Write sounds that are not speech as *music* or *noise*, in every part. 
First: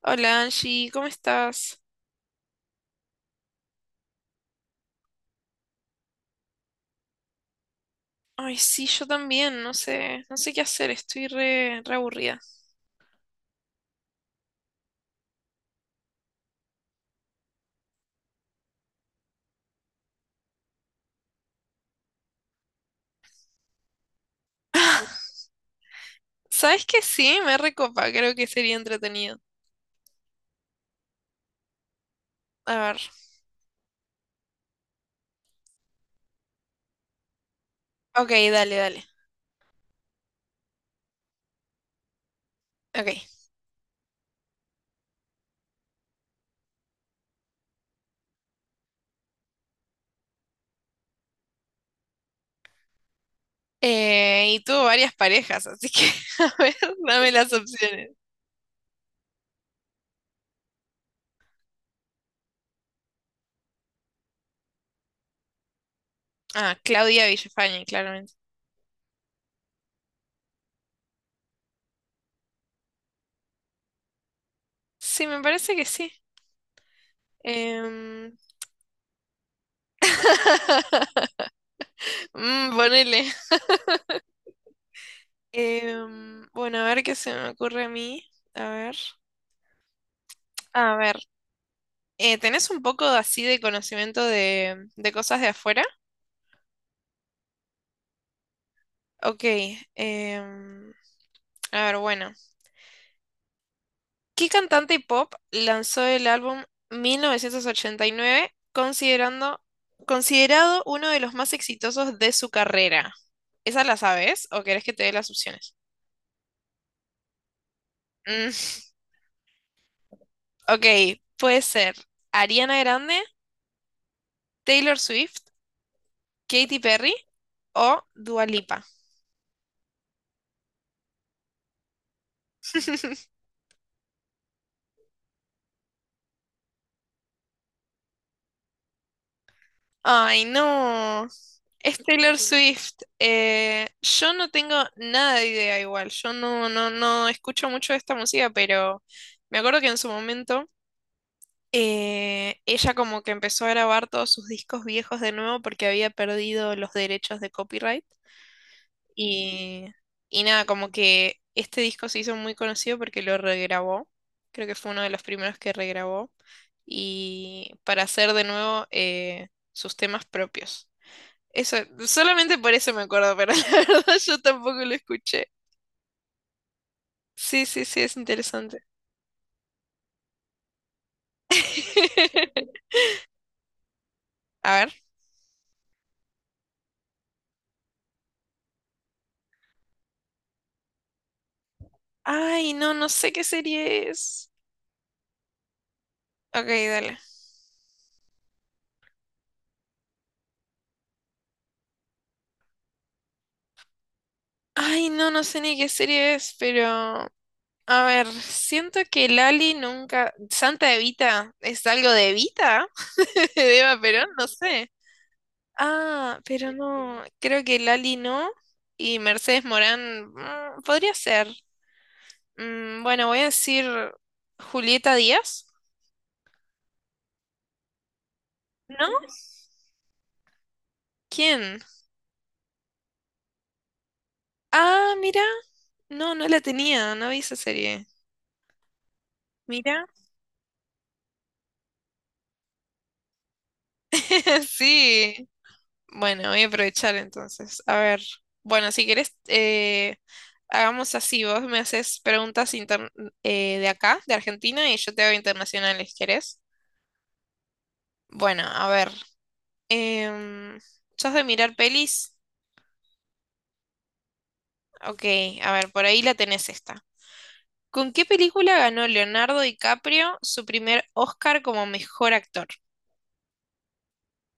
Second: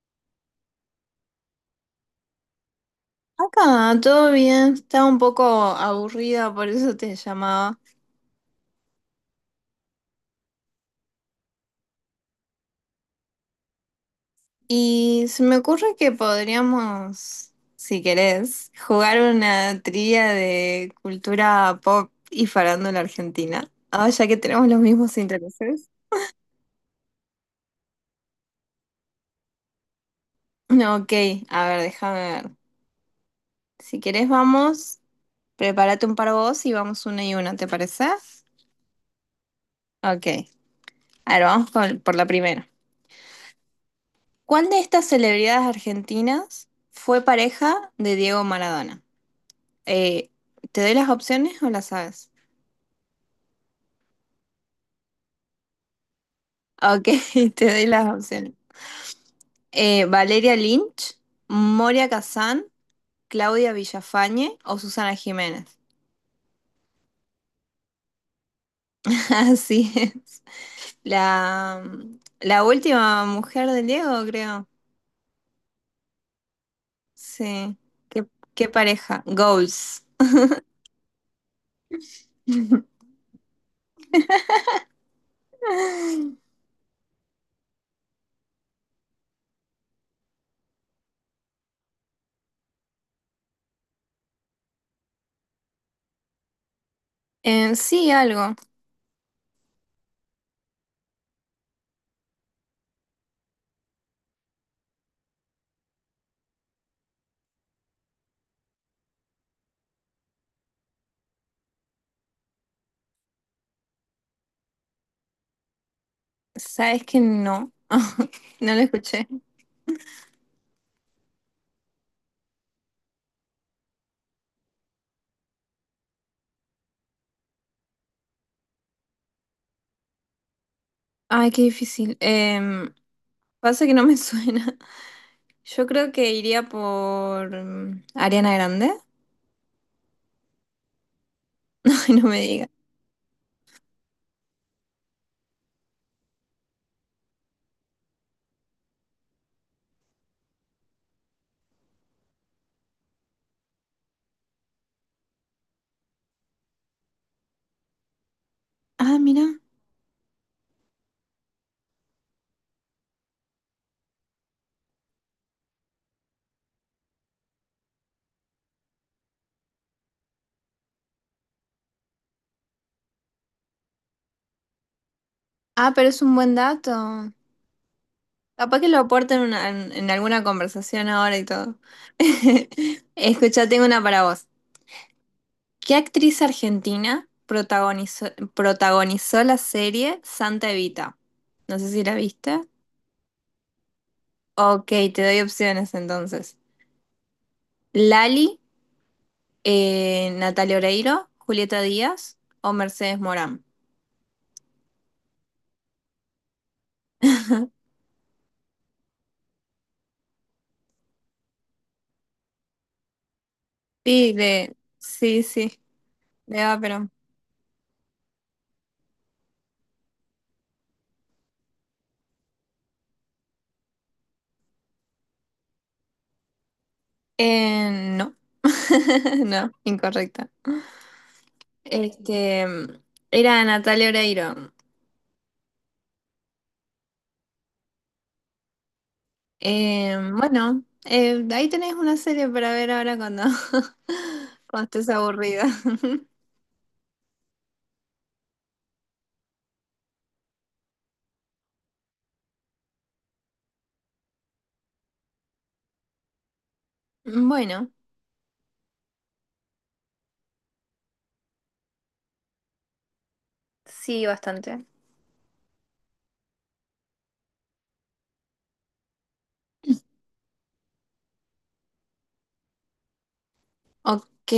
Hola Angie, ¿cómo estás? Acá, todo bien, estaba un poco aburrida, por eso te llamaba. Ay, sí, yo también, no sé, no sé qué hacer, estoy re, re aburrida. Y se me ocurre que podríamos, si querés, jugar una trivia de cultura pop y farándula argentina. Ahora ya que tenemos los mismos *laughs* intereses. ¿Sabes qué? Sí, me recopa, creo que sería entretenido. No, ok, a ver, déjame ver. A ver, Si querés, vamos, prepárate un par vos y vamos una y una, ¿te parece? ok, dale, dale, Ok, a ver, vamos por la primera. ok. ¿Cuál de estas celebridades argentinas fue pareja de Diego Maradona? Eh, ¿Te doy las opciones o las sabes? Y tuvo varias parejas, así que, *laughs* a ver, Ok, dame las *laughs* te doy las opciones. opciones. Valeria Lynch, Moria Kazán, Claudia Villafañe o Susana Jiménez. Ah, Claudia Villafañe, claramente. *laughs* Así es. La, la última mujer de Diego, creo. Sí, me parece que sí. Sí. ¿Qué, Em, ¿qué pareja? Goals. mm, *laughs* ponele. Bueno, a ver qué se me ocurre a mí. A ver. A ver. ¿Tenés un poco así de conocimiento de cosas de afuera? Sí, algo. Ok, em, a ver, bueno. ¿Qué cantante pop lanzó el álbum 1989 considerado uno de los más exitosos de su carrera? ¿Esa la sabes o querés que te dé las opciones? Sabes que no. *laughs* Mm, No lo escuché. ok, puede ser Ariana Grande, Taylor Swift, Katy Perry o Dua Lipa. Ay, qué difícil. Pasa que no me *laughs* suena. Yo creo que iría por mm, Ariana Grande. Ay, no. *laughs* Es Ay, no Taylor me digas. Swift. Yo no tengo nada de idea igual. Yo no escucho mucho de esta música, pero me acuerdo que en su momento ella como que empezó a grabar todos sus discos viejos de nuevo porque había perdido los derechos de copyright. Ah, mira. Y, y nada, como que este disco se hizo muy conocido porque lo regrabó. Creo que fue uno de los primeros que regrabó. Y para hacer de nuevo sus temas propios. Eso, solamente por eso me acuerdo, pero *laughs* la verdad yo tampoco lo escuché. Ah, pero es un buen dato. Sí, sí, sí, es Capaz interesante. que lo aporten en alguna conversación ahora y todo. *laughs* *laughs* Escucha, tengo una para vos. A ver. ¿Qué actriz argentina protagonizó, ¿protagonizó la serie Santa Evita? No sé si la viste. Ay, no, no sé qué serie es. Ok, te doy opciones entonces. Ok, dale. Lali, Natalia Oreiro, Julieta Díaz o Mercedes Morán. Ay, no, no sé ni qué serie es, pero... A ver, siento que Lali nunca... Santa Evita, ¿es algo de Evita? *laughs* De Eva Perón, Sí, no de... sé. Sí, sí. Ah, Me pero da pena. no, creo que Lali no. Y Mercedes Morán, mm, podría ser. Mm, bueno, voy a decir Julieta Díaz. Eh, no. ¿No? *laughs* No, incorrecta. ¿Quién? Este, era Natalia Oreiro. Ah, mira. No, no la tenía, no vi esa serie. Mira. Eh, bueno, ahí tenés una serie para ver ahora cuando, *laughs* *laughs* cuando estés Sí. aburrida. *laughs* Bueno, voy a aprovechar entonces. A ver. Bueno, si querés, hagamos así. Vos me haces de acá, de Argentina, y yo te hago internacionales, ¿querés? Bueno, Bueno, a ver. em, ¿Sos de mirar pelis? sí, bastante. Ok, a ver, por ahí la tenés esta. ¿Con qué película ganó Leonardo DiCaprio su primer Oscar como mejor actor? Ok.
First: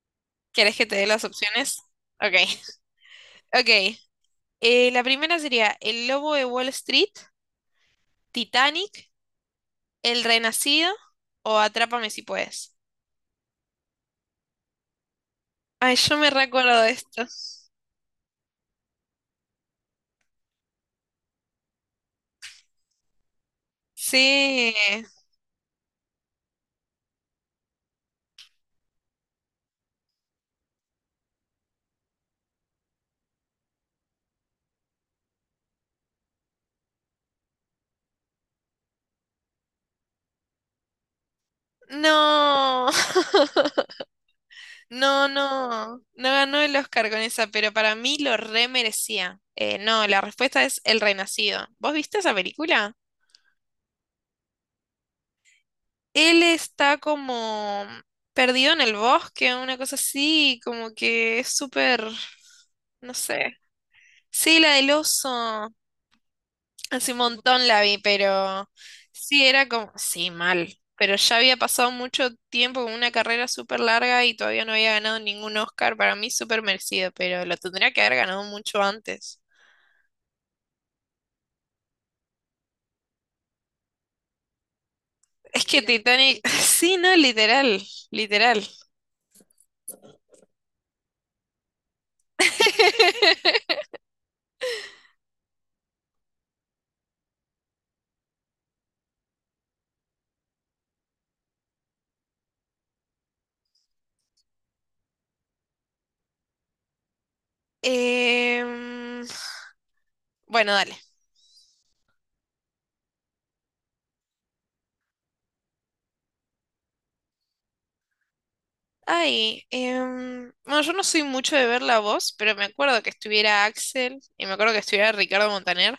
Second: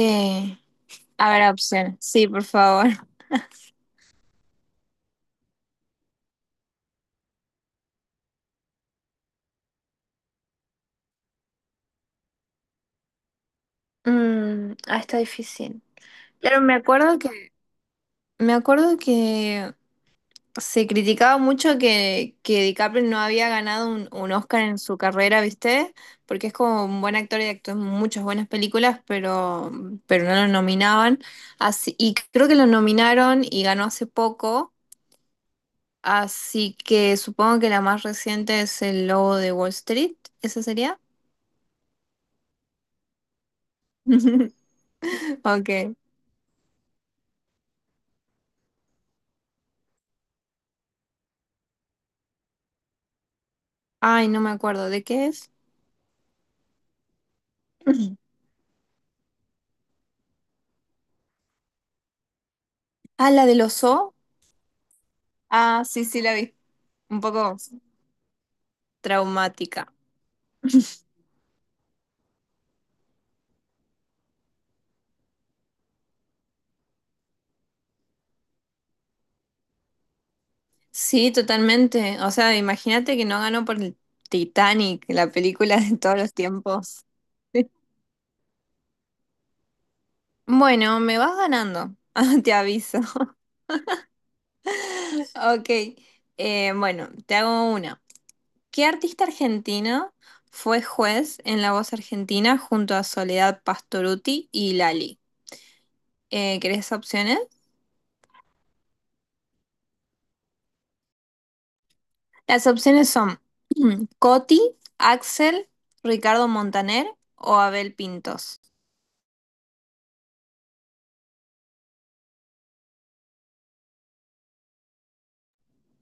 ¿Querés que te dé las A ver, opciones? opción. Sí, Ok, por favor. *laughs* ok. La primera sería El Lobo de Wall Street, Titanic, El Renacido o Atrápame si puedes. Mm, ah, está difícil. Ay, yo me Claro, me recuerdo de acuerdo esto. que, me acuerdo que se criticaba mucho que DiCaprio no había ganado un Oscar Sí. en su carrera, ¿viste? Porque es como un buen actor y actuó en muchas buenas películas, pero no lo nominaban. Así, y creo que lo nominaron y ganó hace poco, así que supongo que la más reciente es El Lobo de Wall Street, ¿esa sería? No. *laughs* *laughs* No, Ok. no. No ganó el Oscar con esa, pero para mí lo re merecía. No, la respuesta es El Renacido. ¿Vos viste esa película? Ay, no me acuerdo, ¿de qué es? Él está como *clears throat* perdido en el bosque, una cosa así, como que es súper, no Ah, la sé. del oso. Sí, la del oso, Ah, sí, sí, la vi. hace un Un poco montón la vi, pero sí, era como, traumática. sí, mal, pero ya había pasado mucho tiempo con una carrera súper larga y todavía no había ganado ningún Oscar, para mí súper merecido, pero lo tendría que haber ganado mucho antes. Sí, totalmente. O sea, imagínate que no ganó por el Titanic, la Es película que de todos los Titanic, *laughs* sí, tiempos. no, *laughs* literal, literal. Bueno, me vas ganando, *laughs* te aviso. *laughs* Ok, bueno, te hago una. ¿Qué artista argentino fue juez en La Voz Argentina junto a Soledad Pastorutti y Lali? ¿Querés opciones? Em, bueno, dale. Las opciones son Coti, Axel, Ricardo Montaner o Abel Pintos. Ay, bueno, yo no soy mucho de ver La Voz, pero me acuerdo que estuviera Axel y me acuerdo que estuviera Ricardo Montaner,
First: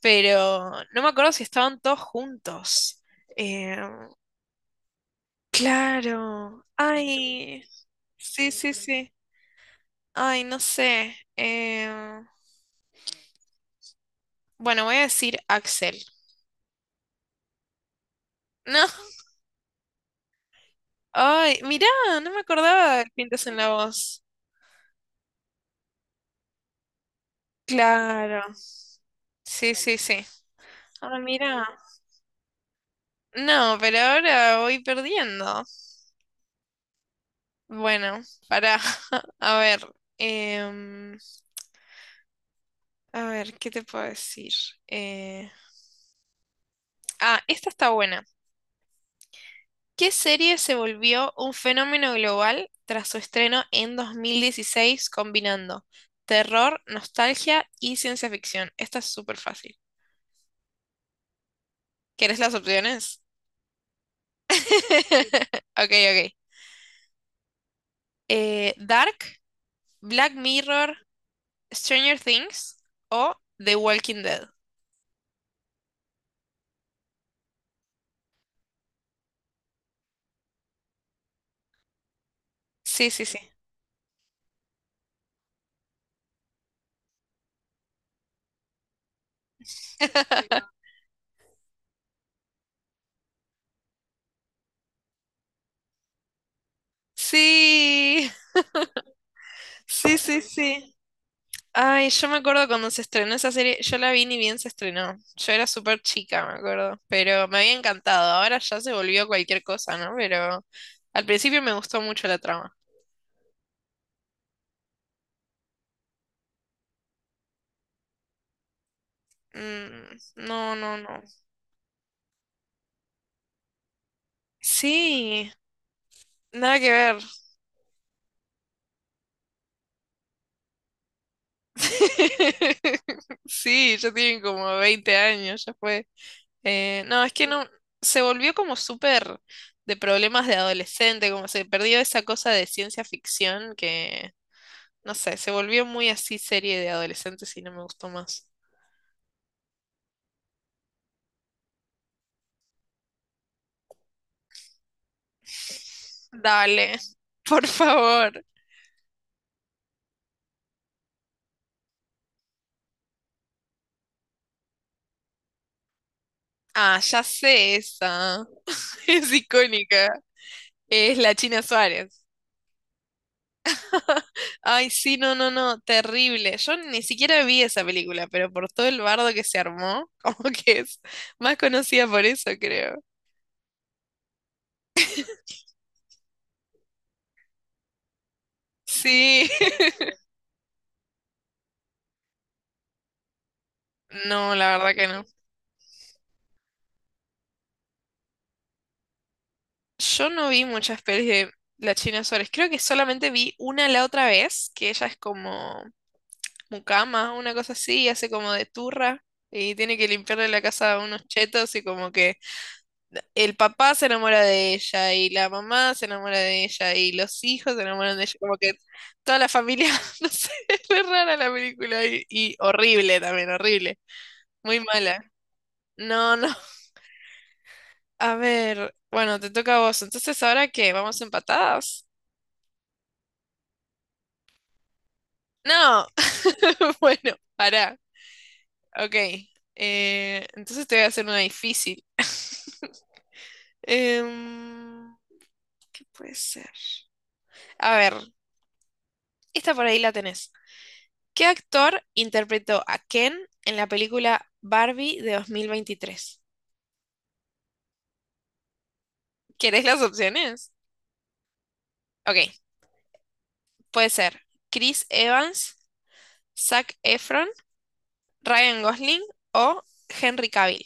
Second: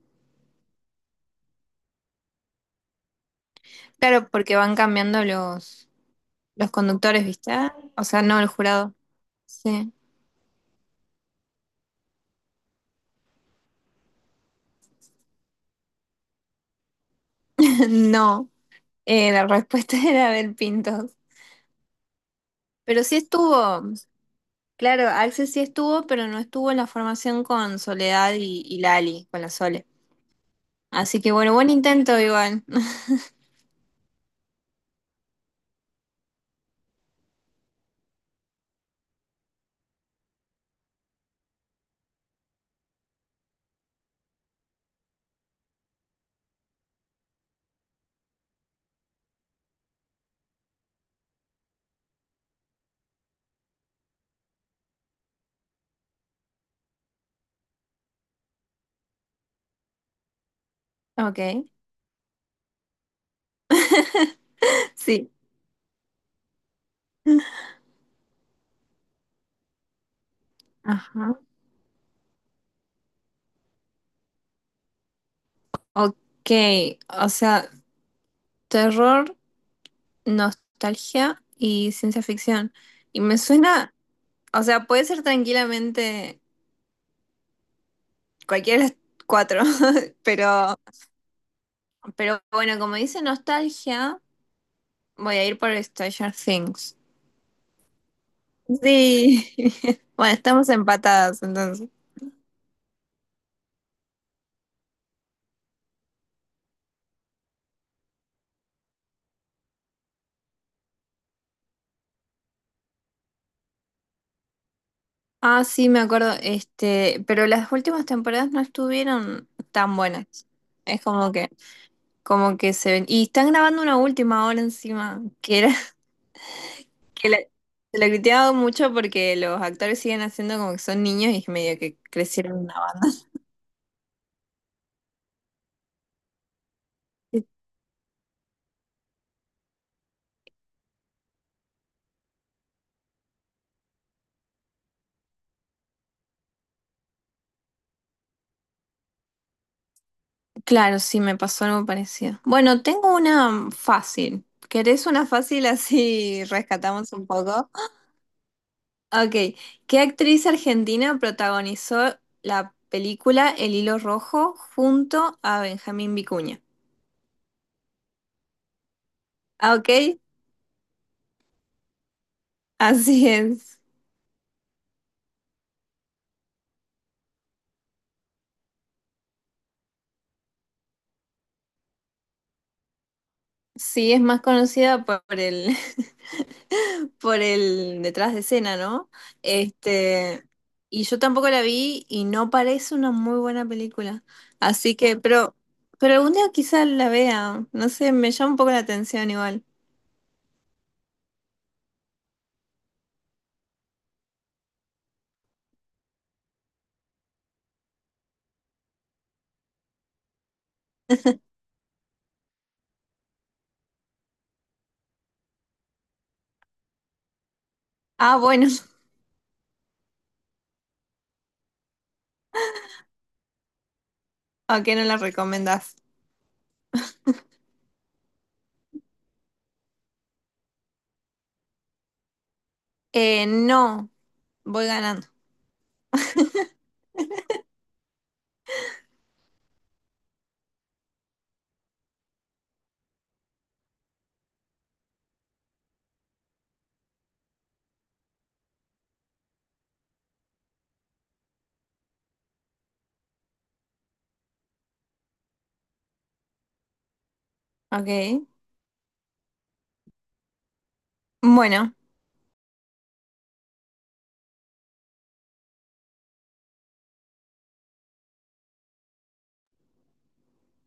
pero no me acuerdo si estaban todos juntos. Em, Claro, porque van cambiando claro, los conductores, ¿viste? ay, Ah, o sea, no el sí, sí, jurado. sí. Sí. Ay, no sé. Bueno, voy a decir Axel. *laughs* No. No, La respuesta *laughs* era del Pintos. ay, mirá, no me acordaba Pero de sí Pintas en la estuvo. Voz. Claro, Axel sí estuvo, pero no estuvo en la formación con Soledad Claro, y Lali, con la sí, Sole. sí, sí. Ah, Así que bueno, mirá. buen intento igual. *laughs* No, pero ahora voy perdiendo. Bueno, para, *laughs* a ver, em, a ver, ¿qué te puedo decir? Eh, ah, esta está buena. ¿Qué serie se volvió un fenómeno global tras su estreno en 2016 combinando terror, nostalgia y ciencia ficción? Esta es súper fácil. Ok. ¿Quieres las opciones? Sí. *laughs* Ok, ok. Dark, Black Mirror, Ajá. Stranger Things o The Walking Dead. Ok. O sea, terror, nostalgia y ciencia ficción. Sí, Y sí, me sí. suena. O sea, puede ser tranquilamente cualquiera de las cuatro, *laughs* *laughs* pero. Pero bueno, como dice nostalgia, voy a ir por Stranger Things. Sí. Sí. *laughs* Sí, Bueno, sí, estamos sí. empatadas entonces. Ay, yo me acuerdo cuando se estrenó esa serie, yo la vi ni bien se estrenó. Yo era súper chica, me acuerdo, pero me había encantado. Ahora ya se volvió cualquier cosa, ¿no? Pero al principio me gustó mucho la trama. Ah, sí, me acuerdo. Este, pero las últimas temporadas no estuvieron tan Mm, buenas. no, no, Es no. como que, como que se ven. Y están grabando una última ahora encima, Sí, que era, *laughs* nada que ver. que la, se la criticaba mucho porque los actores siguen haciendo como que son niños y medio que crecieron una *laughs* Sí, ya tienen como 20 años, ya fue. No, es banda. que no, se volvió como súper de problemas de adolescente, como se perdió esa cosa de ciencia ficción que no sé, se volvió muy así serie de adolescentes y no me gustó más. Claro, sí, me pasó algo parecido. Bueno, tengo una fácil. ¿Querés una fácil *laughs* así Dale, rescatamos un *laughs* por poco? favor. Ok, ¿qué actriz argentina protagonizó la película El Hilo Rojo junto a Benjamín Vicuña? Ah, ya sé esa. *laughs* Es Ah, ok, icónica. Es la China Suárez. así es. Ay, sí, no, no, no, terrible. Yo ni siquiera vi esa película, pero por todo el bardo que se armó, *laughs* como que es más conocida por eso, creo. Sí, es más conocida por *laughs* por el detrás de escena, ¿no? Sí, Este, y yo tampoco la vi y no parece una muy buena película. *laughs* no, la Así verdad que que, no. pero, pero algún día quizás la vea. No sé, me llama un poco la atención igual. Yo no vi muchas pelis de la China Suárez. Creo que solamente vi una la otra vez, que ella es como mucama, una cosa así, y hace como de turra y tiene que limpiarle la casa a unos chetos y como que el papá se enamora de ella y la mamá se enamora de ella y los hijos se enamoran de ella, Ah, como bueno, que *laughs* toda la familia, *laughs* no sé, es re rara la película y horrible también, horrible, muy ¿a qué no la mala. recomendás? No, no, a ver, bueno, te toca a vos, entonces ahora qué, vamos empatadas. No, voy ganando. No, *laughs* bueno, pará, ok, entonces te voy a hacer una difícil. *laughs* Em, ¿qué puede ser? A ver, esta por ahí la tenés. ¿Qué actor interpretó a Ken en la película Barbie de 2023? Ok. ¿Querés las opciones? Bueno, Ok, puede ser Chris Evans, Zac Efron, Ryan Gosling o Henry Cavill.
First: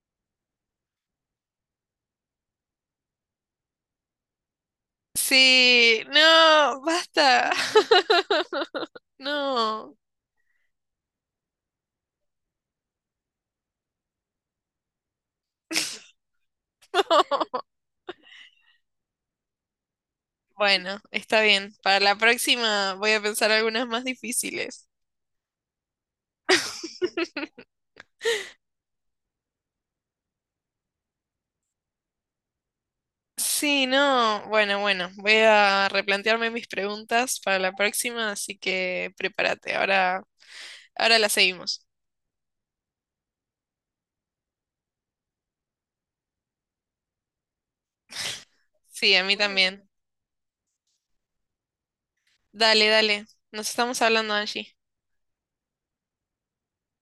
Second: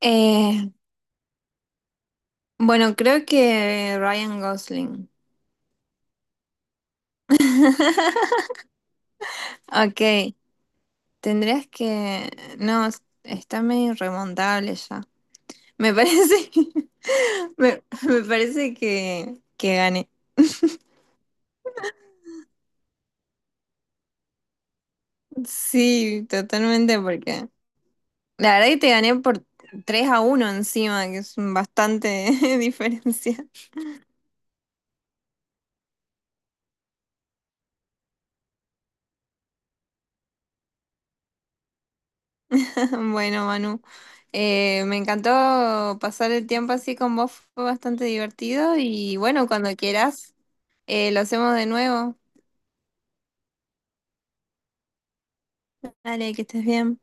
eh, bueno, creo que Ryan Gosling. Sí, no, basta. *laughs* *laughs* No. Ok. Tendrías que... No, está medio irremontable ya. Me parece, *laughs* *laughs* me parece que gané. Bueno, está bien. Para la próxima voy a pensar algunas más difíciles. Sí, totalmente, porque *laughs* la verdad que te gané por 3-1 encima, que es bastante *laughs* diferencia. *laughs* Sí, no. Bueno, bueno, voy a replantearme mis preguntas para la próxima, así que prepárate. Ahora, ahora la seguimos. Bueno, Manu, me encantó pasar el tiempo así con vos, fue bastante divertido Sí, y a mí bueno, bueno, cuando también. quieras, lo hacemos de nuevo. Dale, dale. Nos estamos hablando, Angie. Dale, que estés bien.